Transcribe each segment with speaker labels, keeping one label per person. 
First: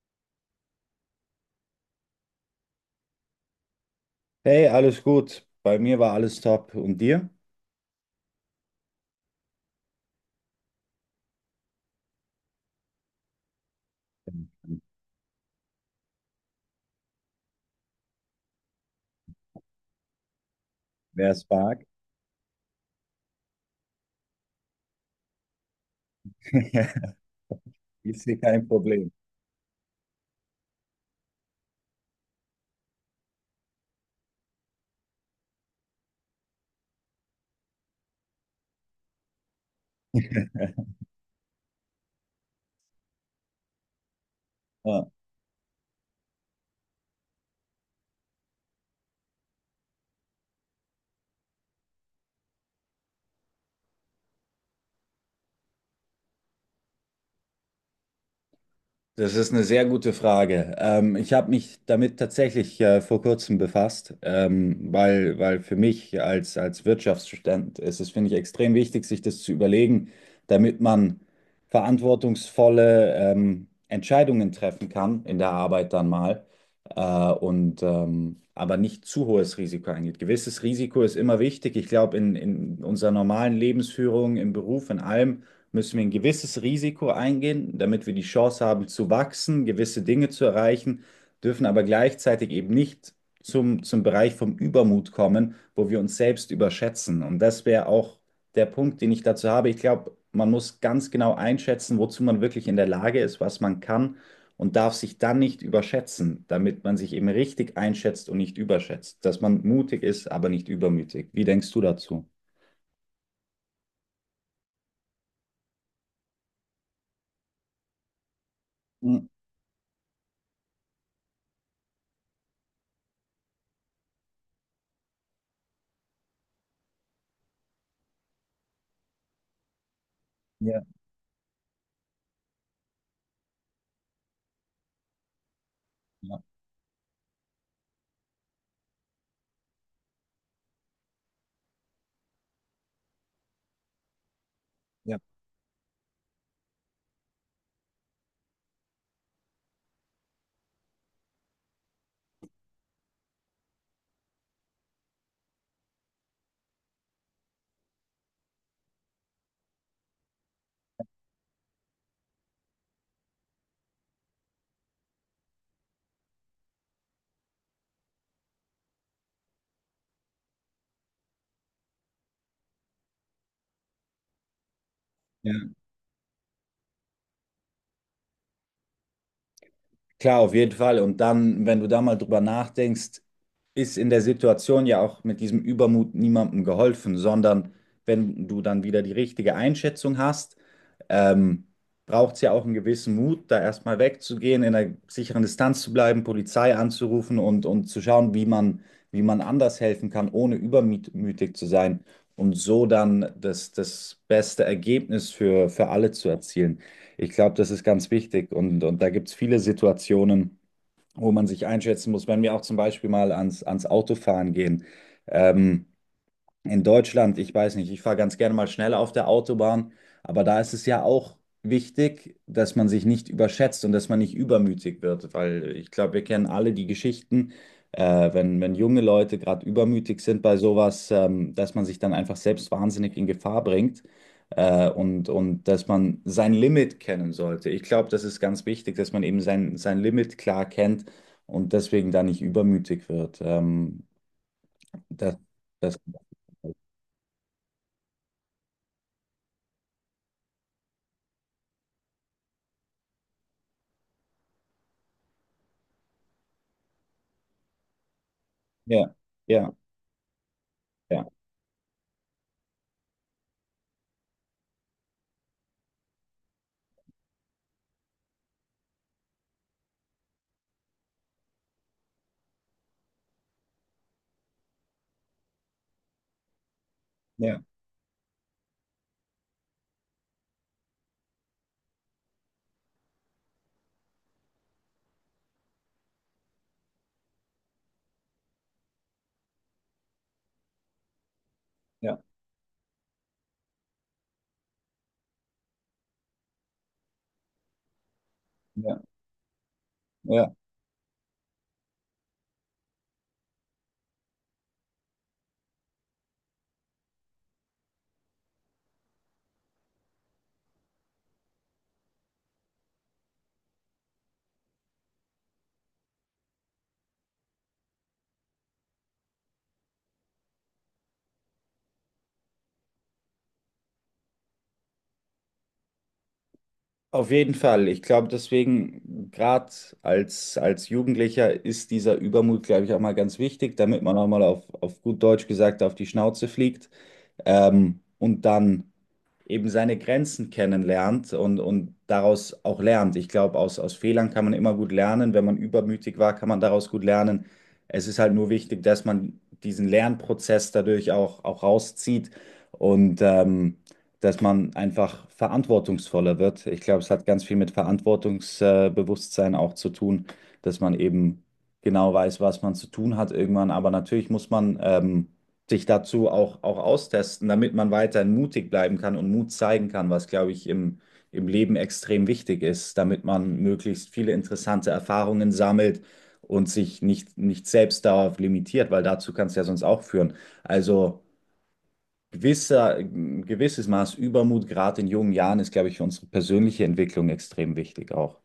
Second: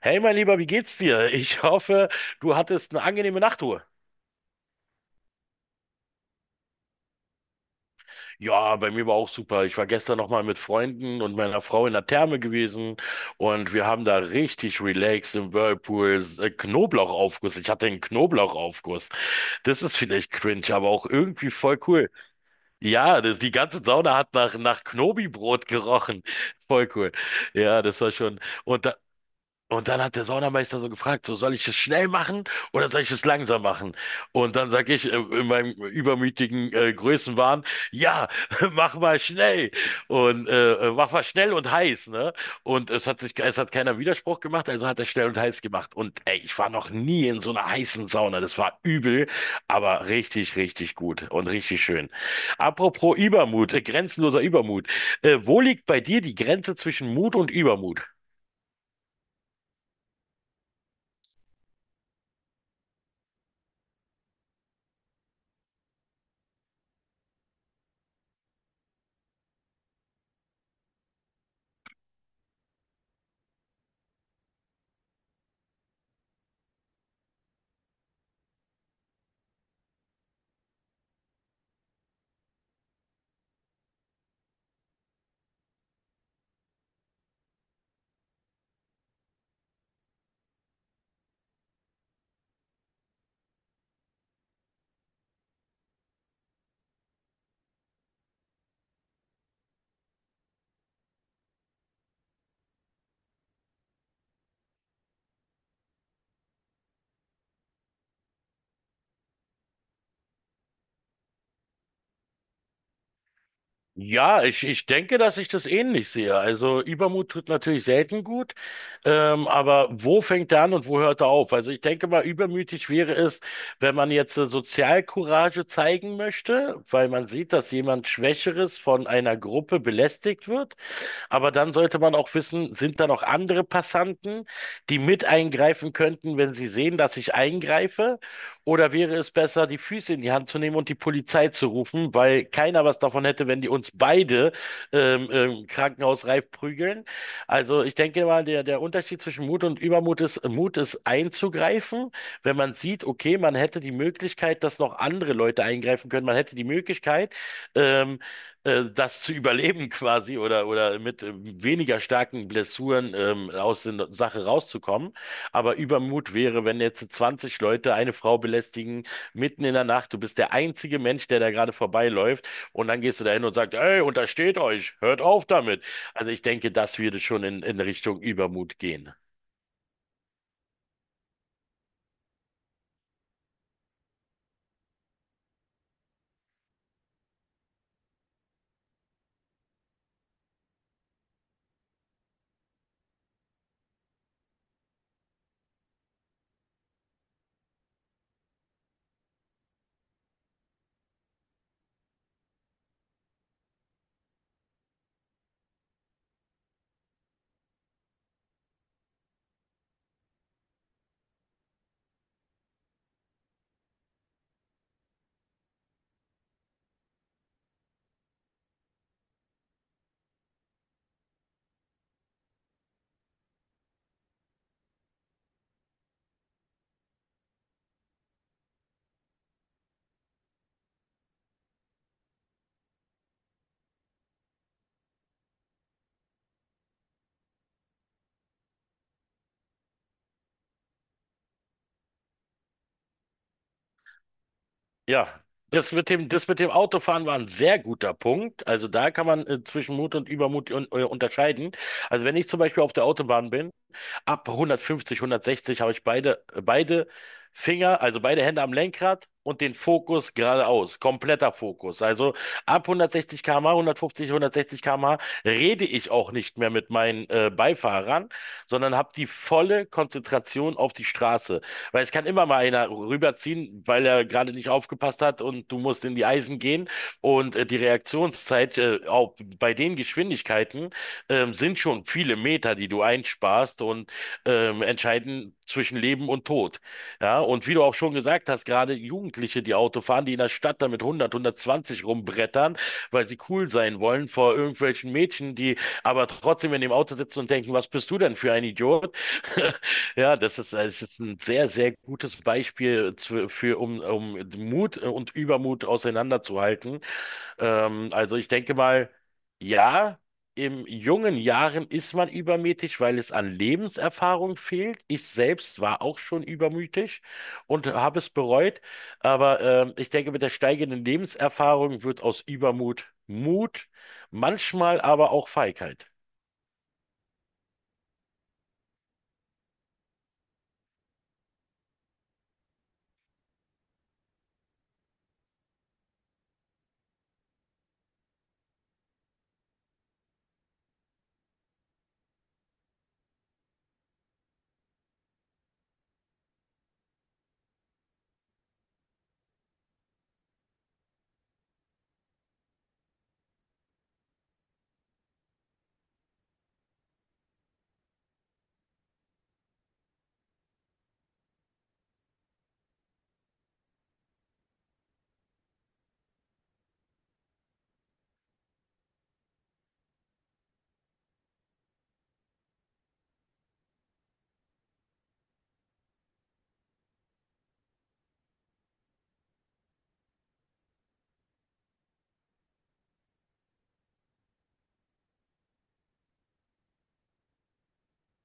Speaker 1: Hey, mein Lieber, wie geht's dir? Ich hoffe, du hattest eine angenehme Nachtruhe.
Speaker 2: Hey, alles gut. Bei mir war alles top. Und dir?
Speaker 1: Ja, bei mir war auch super. Ich war gestern noch mal mit Freunden und meiner Frau in der Therme gewesen und wir haben da richtig relaxed im Whirlpool, Knoblauchaufguss. Ich hatte einen Knoblauchaufguss. Das ist vielleicht cringe, aber auch
Speaker 2: Wer es
Speaker 1: irgendwie voll
Speaker 2: mag,
Speaker 1: cool. Ja, die ganze Sauna hat nach Knobi-Brot gerochen. Voll cool. Ja, das war
Speaker 2: ist
Speaker 1: schon.
Speaker 2: hier kein
Speaker 1: Und da,
Speaker 2: Problem.
Speaker 1: Und dann hat der Saunameister so gefragt, so soll ich es schnell machen oder soll ich es langsam machen? Und dann sage ich in meinem übermütigen Größenwahn, ja, mach mal schnell und heiß, ne? Und es hat keiner Widerspruch gemacht, also hat er schnell und heiß gemacht. Und ey, ich war noch nie in so einer heißen Sauna, das war übel, aber richtig, richtig gut und richtig schön. Apropos Übermut, grenzenloser Übermut, wo liegt bei dir die Grenze zwischen Mut und Übermut?
Speaker 2: Das ist eine sehr gute Frage. Ich habe mich damit tatsächlich vor kurzem befasst, weil für mich als Wirtschaftsstudent ist es, finde ich, extrem wichtig, sich das zu überlegen, damit man verantwortungsvolle Entscheidungen treffen kann in der Arbeit dann mal und aber nicht zu hohes Risiko eingeht. Gewisses Risiko ist immer wichtig. Ich glaube, in unserer normalen Lebensführung, im Beruf, in allem müssen wir ein gewisses Risiko eingehen, damit wir die Chance haben zu wachsen, gewisse Dinge zu erreichen, dürfen aber gleichzeitig eben nicht zum Bereich vom Übermut kommen, wo wir uns selbst überschätzen. Und das wäre auch der Punkt, den ich dazu habe. Ich glaube, man muss ganz genau einschätzen, wozu man wirklich in der Lage ist, was man kann und darf sich dann nicht überschätzen, damit man sich eben richtig einschätzt und nicht überschätzt, dass man mutig ist, aber nicht übermütig. Wie denkst du dazu?
Speaker 1: Ja, ich denke, dass ich das ähnlich sehe. Also Übermut tut natürlich selten gut,
Speaker 2: Mhm.
Speaker 1: aber wo fängt er an und wo hört er auf? Also ich denke mal, übermütig wäre es, wenn man jetzt Sozialcourage zeigen möchte, weil man sieht, dass jemand Schwächeres von einer Gruppe belästigt wird,
Speaker 2: Ja,
Speaker 1: aber dann sollte man auch wissen, sind da noch andere Passanten, die mit eingreifen könnten,
Speaker 2: ja,
Speaker 1: wenn sie sehen, dass ich eingreife? Oder wäre es besser, die Füße in die Hand zu nehmen und die Polizei zu rufen, weil keiner was davon hätte, wenn die uns beide
Speaker 2: ja.
Speaker 1: krankenhausreif prügeln? Also ich denke mal, der Unterschied zwischen Mut und Übermut ist, Mut ist einzugreifen, wenn man sieht, okay, man hätte die Möglichkeit, dass noch andere Leute eingreifen können, man hätte die Möglichkeit, ähm, das zu überleben quasi, oder mit weniger starken Blessuren aus der Sache rauszukommen. Aber Übermut wäre, wenn jetzt 20 Leute eine Frau belästigen, mitten in der Nacht, du bist der einzige Mensch, der da gerade vorbeiläuft, und dann gehst du dahin und sagst, ey, untersteht euch, hört auf
Speaker 2: Ja.
Speaker 1: damit. Also ich denke, das würde schon in Richtung Übermut gehen.
Speaker 2: Klar, auf jeden Fall. Und dann, wenn du da mal drüber nachdenkst, ist in der Situation ja auch mit diesem Übermut niemandem geholfen, sondern wenn du dann wieder die richtige Einschätzung hast, ähm, braucht es ja auch einen gewissen Mut, da erstmal wegzugehen, in einer sicheren Distanz zu bleiben, Polizei anzurufen und zu schauen, wie man anders helfen kann, ohne übermütig zu sein und so dann das beste Ergebnis für alle zu erzielen. Ich glaube, das ist ganz wichtig und da gibt es viele Situationen wo man sich einschätzen muss, wenn wir auch zum Beispiel mal ans Autofahren gehen. Ähm, in Deutschland, ich weiß nicht, ich fahre ganz gerne mal schneller auf der Autobahn, aber da ist es ja auch wichtig, dass man sich nicht überschätzt und dass man nicht übermütig wird, weil ich glaube, wir kennen alle die Geschichten, wenn junge Leute gerade übermütig sind bei sowas, dass man sich dann einfach selbst wahnsinnig in Gefahr bringt, und dass man sein Limit kennen sollte. Ich glaube, das ist ganz wichtig, dass man eben sein, sein Limit klar kennt und deswegen da nicht übermütig wird.
Speaker 1: Ja,
Speaker 2: Das, das
Speaker 1: das mit dem Autofahren war ein sehr guter Punkt. Also da kann man zwischen Mut und Übermut unterscheiden. Also wenn ich zum Beispiel auf der Autobahn bin, ab 150, 160 habe ich beide Finger, also beide Hände am
Speaker 2: Ja,
Speaker 1: Lenkrad und
Speaker 2: ja,
Speaker 1: den Fokus geradeaus.
Speaker 2: ja,
Speaker 1: Kompletter Fokus. Also ab 160 km/h, 150, 160 km/h rede ich auch nicht mehr mit meinen Beifahrern, sondern habe die volle Konzentration auf die Straße. Weil es kann immer mal einer rüberziehen, weil er gerade nicht aufgepasst hat und du musst in die Eisen gehen. Und
Speaker 2: ja,
Speaker 1: die Reaktionszeit auch bei den Geschwindigkeiten sind schon viele Meter, die du einsparst. Und entscheiden zwischen Leben und Tod. Ja, und wie du auch schon gesagt hast, gerade Jugendliche, die Auto fahren, die in der Stadt damit 100, 120
Speaker 2: ja,
Speaker 1: rumbrettern, weil sie cool sein wollen vor irgendwelchen Mädchen, die aber trotzdem in dem Auto sitzen und denken, was bist du denn für ein
Speaker 2: ja,
Speaker 1: Idiot? Ja,
Speaker 2: ja.
Speaker 1: es ist ein sehr, sehr gutes Beispiel um Mut und Übermut auseinanderzuhalten. Also ich denke mal, ja, in jungen Jahren ist man übermütig, weil es an Lebenserfahrung fehlt. Ich selbst war auch schon übermütig und habe es bereut. Aber ich denke, mit der steigenden Lebenserfahrung wird aus Übermut Mut, manchmal aber auch Feigheit.
Speaker 2: Auf jeden Fall. Ich glaube, deswegen, gerade als Jugendlicher, ist dieser Übermut, glaube ich, auch mal ganz wichtig, damit man auch mal auf gut Deutsch gesagt auf die Schnauze fliegt und dann eben seine Grenzen kennenlernt und daraus auch lernt. Ich glaube, aus Fehlern kann man immer gut lernen. Wenn man übermütig war, kann man daraus gut lernen. Es ist halt nur wichtig, dass man diesen Lernprozess dadurch auch rauszieht und dass man einfach verantwortungsvoller wird. Ich glaube, es hat ganz viel mit Verantwortungsbewusstsein auch zu tun, dass man eben genau weiß, was man zu tun hat irgendwann. Aber natürlich muss man sich dazu auch austesten, damit man weiterhin mutig bleiben kann und Mut zeigen kann, was, glaube ich, im Leben extrem wichtig ist, damit man möglichst viele interessante Erfahrungen sammelt und sich nicht selbst darauf limitiert, weil dazu kann es ja sonst auch führen. Also gewisser, ein gewisses Maß Übermut, gerade in jungen Jahren, ist, glaube ich, für unsere persönliche Entwicklung extrem wichtig auch.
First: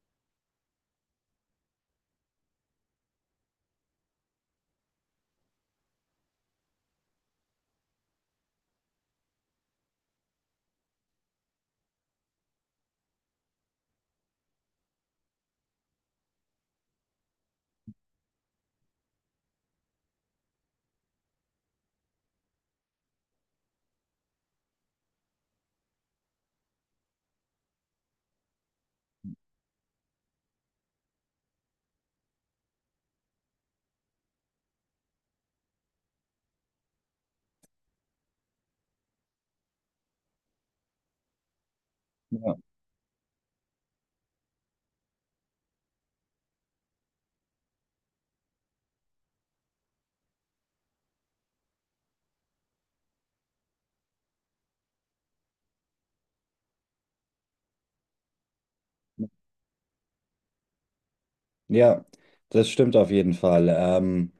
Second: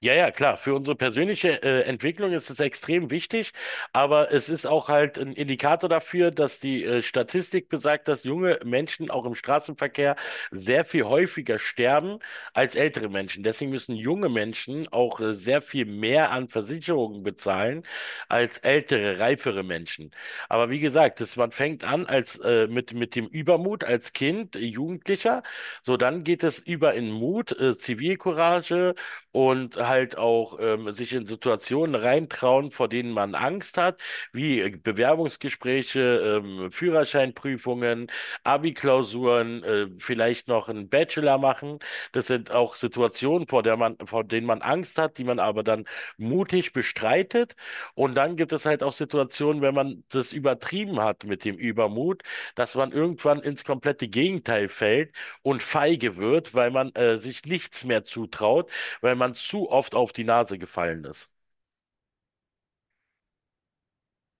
Speaker 1: Ja, ja, klar. Für unsere persönliche Entwicklung ist es extrem wichtig, aber es ist auch halt ein Indikator dafür, dass die Statistik besagt, dass junge Menschen auch im Straßenverkehr sehr viel häufiger sterben als ältere Menschen. Deswegen müssen junge Menschen auch sehr viel mehr an Versicherungen bezahlen als ältere, reifere Menschen. Aber wie gesagt, man fängt an als mit dem Übermut als Kind, Jugendlicher, so dann geht es über in Mut, Zivilcourage und halt auch sich in Situationen reintrauen, vor denen man Angst hat, wie Bewerbungsgespräche, Führerscheinprüfungen, Abi-Klausuren, vielleicht noch einen Bachelor machen. Das sind
Speaker 2: Ja,
Speaker 1: auch Situationen, vor der man, vor denen man Angst hat, die man aber dann mutig bestreitet. Und dann gibt es halt auch Situationen, wenn man das übertrieben hat mit dem Übermut, dass man irgendwann ins komplette Gegenteil fällt und feige wird, weil man sich nichts mehr zutraut, weil man zu oft auf die Nase gefallen ist.
Speaker 2: ja, das stimmt auf jeden Fall.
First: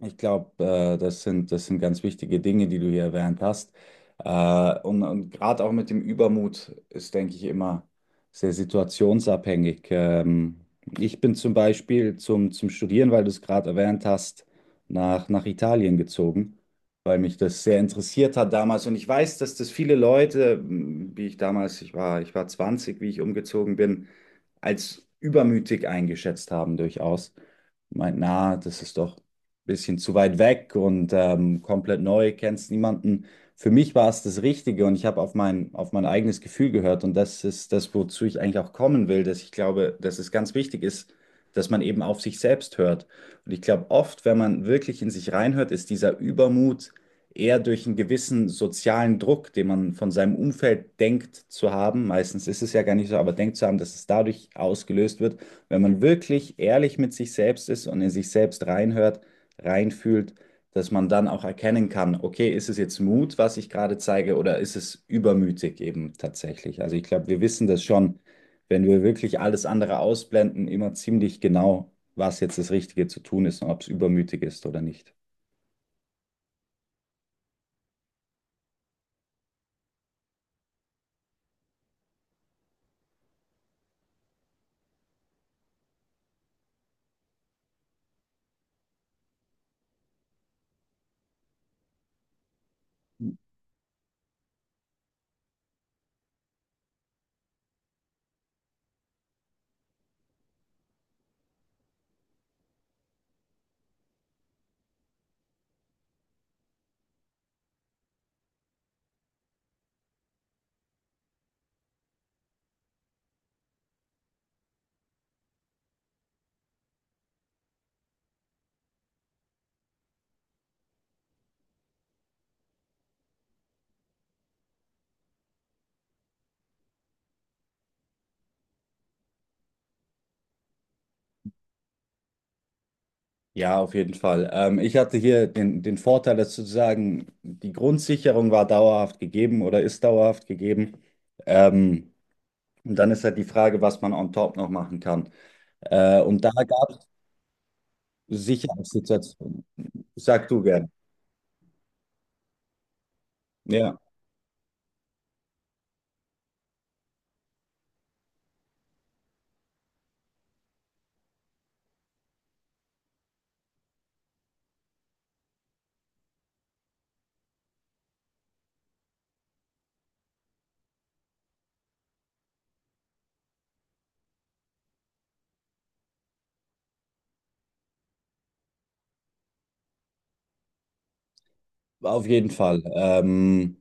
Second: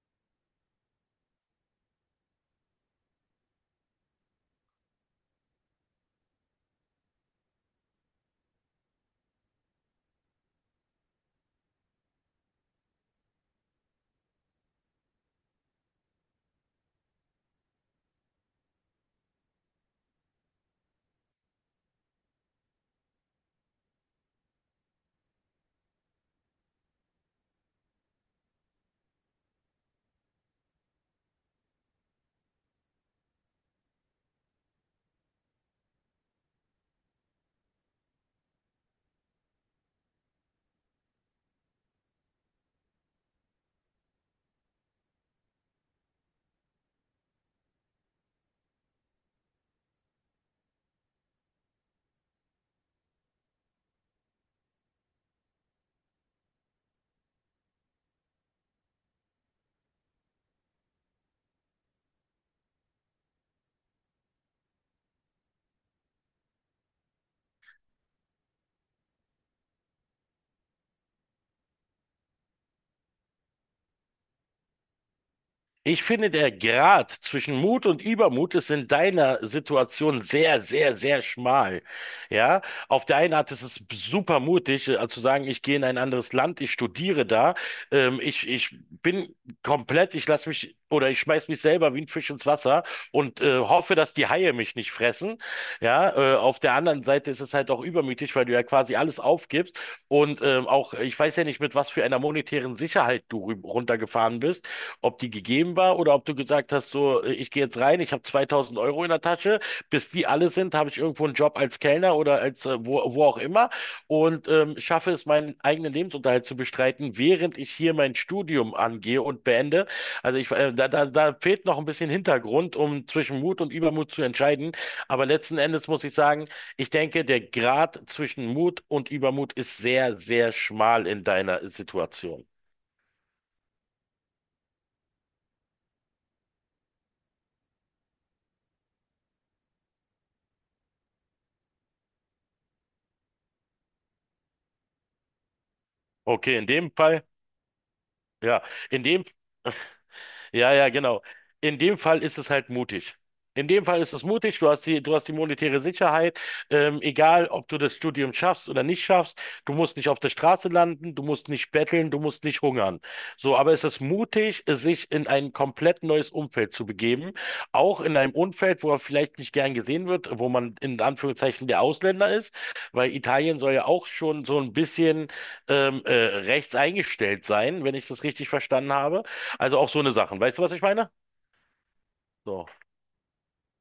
Speaker 2: Ich glaube, das sind ganz wichtige Dinge, die du hier erwähnt hast. Und gerade auch mit dem Übermut ist, denke ich, immer sehr situationsabhängig. Ich bin zum Beispiel zum Studieren, weil du es gerade erwähnt hast, nach Italien gezogen, weil mich das sehr interessiert hat damals. Und ich weiß, dass das viele Leute, wie ich damals, ich war 20, wie ich umgezogen bin, als übermütig eingeschätzt haben durchaus meint, na, das ist doch bisschen zu weit weg und komplett neu, kennst niemanden. Für mich war es das Richtige und ich habe auf mein eigenes Gefühl gehört und das ist das, wozu ich eigentlich auch kommen will, dass ich glaube, dass es ganz wichtig ist, dass man eben auf sich selbst hört. Und ich glaube, oft, wenn man wirklich in sich reinhört, ist dieser Übermut eher durch einen gewissen sozialen Druck, den man von seinem Umfeld denkt zu haben. Meistens ist es ja gar nicht so, aber denkt zu haben, dass es dadurch ausgelöst wird. Wenn man wirklich ehrlich mit sich selbst ist und in sich selbst reinhört, reinfühlt, dass man dann auch erkennen kann, okay, ist es jetzt Mut, was ich gerade zeige, oder ist es übermütig eben tatsächlich? Also ich glaube, wir wissen das schon, wenn wir wirklich alles andere ausblenden, immer ziemlich genau, was jetzt das Richtige zu tun ist und ob es übermütig ist oder nicht.
Speaker 1: Ich finde, der Grat zwischen Mut und Übermut ist in deiner Situation sehr, sehr, sehr schmal. Ja, auf der einen Art ist es super mutig, zu sagen, ich gehe in ein anderes Land, ich studiere da, ich bin komplett, ich lasse mich oder ich schmeiß mich selber wie ein Fisch ins Wasser und hoffe, dass die Haie mich nicht fressen. Ja, auf der anderen Seite ist es halt auch übermütig, weil du ja quasi alles aufgibst und auch, ich weiß ja nicht, mit was für einer monetären Sicherheit du runtergefahren bist, ob die gegeben war oder ob du gesagt hast, so, ich gehe jetzt rein, ich habe 2000 Euro in der Tasche, bis die alle sind, habe ich irgendwo einen Job als Kellner oder als wo auch immer und schaffe es, meinen eigenen Lebensunterhalt zu bestreiten, während ich hier mein Studium angehe und beende. Also da fehlt noch ein bisschen Hintergrund, um zwischen Mut und Übermut zu entscheiden. Aber letzten Endes muss ich sagen, ich denke, der Grad zwischen Mut und Übermut ist sehr, sehr schmal in deiner Situation.
Speaker 2: Ja, auf jeden Fall. Ich hatte hier den Vorteil, dass sozusagen die Grundsicherung war dauerhaft gegeben oder ist dauerhaft gegeben. Ähm, und dann ist halt die Frage, was man on top noch machen kann. Und da
Speaker 1: Okay, in dem
Speaker 2: gab
Speaker 1: Fall, ja, in dem
Speaker 2: Sicherheitssituation. Sag du
Speaker 1: ja,
Speaker 2: gern.
Speaker 1: ja, genau. In dem Fall ist es halt mutig. In dem
Speaker 2: Ja,
Speaker 1: Fall ist es mutig, du hast die monetäre Sicherheit, egal ob du das Studium schaffst oder nicht schaffst, du musst nicht auf der Straße landen, du musst nicht betteln, du musst nicht hungern. So, aber es ist mutig, sich in ein komplett neues Umfeld zu begeben, auch in einem Umfeld, wo er vielleicht nicht gern gesehen wird, wo man in Anführungszeichen der Ausländer ist, weil Italien soll ja auch schon so ein bisschen rechts eingestellt sein, wenn ich das richtig verstanden habe. Also auch so eine Sachen. Weißt du, was ich meine?
Speaker 2: auf jeden
Speaker 1: So,
Speaker 2: Fall.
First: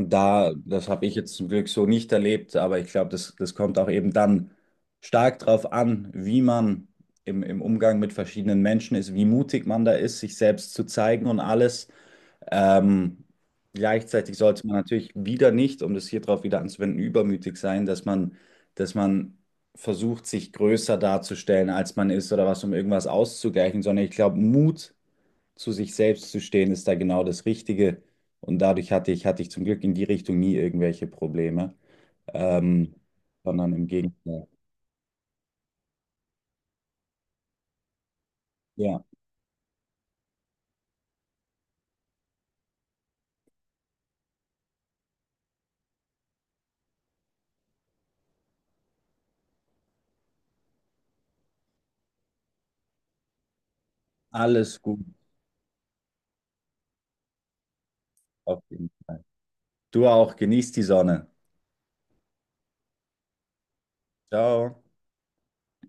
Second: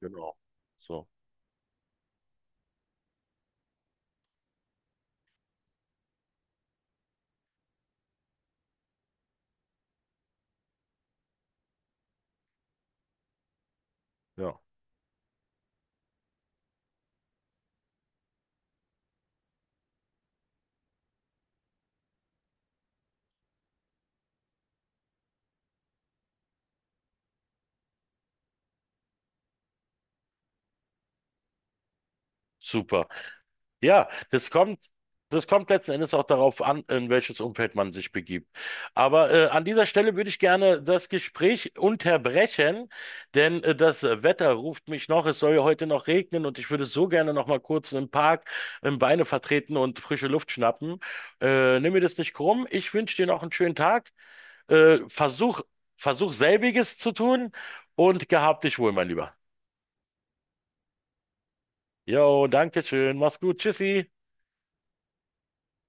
Speaker 1: genau.
Speaker 2: Das habe
Speaker 1: So,
Speaker 2: ich jetzt zum Glück so nicht erlebt, aber ich glaube, das kommt auch eben dann stark darauf an, wie man im Umgang mit verschiedenen Menschen ist, wie mutig man da ist, sich selbst zu zeigen und alles. Ähm, Gleichzeitig
Speaker 1: ja.
Speaker 2: sollte man natürlich wieder nicht, um das hier drauf wieder anzuwenden, übermütig sein, dass man versucht, sich größer darzustellen, als man ist oder was, um irgendwas auszugleichen, sondern ich glaube, Mut zu sich selbst zu stehen, ist da genau das Richtige. Und dadurch hatte ich zum Glück in die Richtung nie irgendwelche Probleme, ähm,
Speaker 1: Super.
Speaker 2: sondern im
Speaker 1: Ja,
Speaker 2: Gegenteil.
Speaker 1: das kommt letzten Endes auch darauf an, in welches Umfeld man sich begibt.
Speaker 2: Ja,
Speaker 1: Aber an dieser Stelle würde ich gerne das Gespräch unterbrechen, denn das Wetter ruft mich noch. Es soll ja heute noch regnen und ich würde so gerne noch mal kurz im Park im Beine vertreten und frische Luft schnappen. Nimm mir das nicht krumm. Ich wünsche dir noch einen schönen Tag.
Speaker 2: alles
Speaker 1: Äh,
Speaker 2: gut
Speaker 1: versuch, Versuch selbiges zu tun und gehab
Speaker 2: auf
Speaker 1: dich
Speaker 2: jeden
Speaker 1: wohl, mein
Speaker 2: Fall.
Speaker 1: Lieber.
Speaker 2: Du auch, genieß die Sonne.
Speaker 1: Jo, danke schön. Mach's gut. Tschüssi.
Speaker 2: Ciao.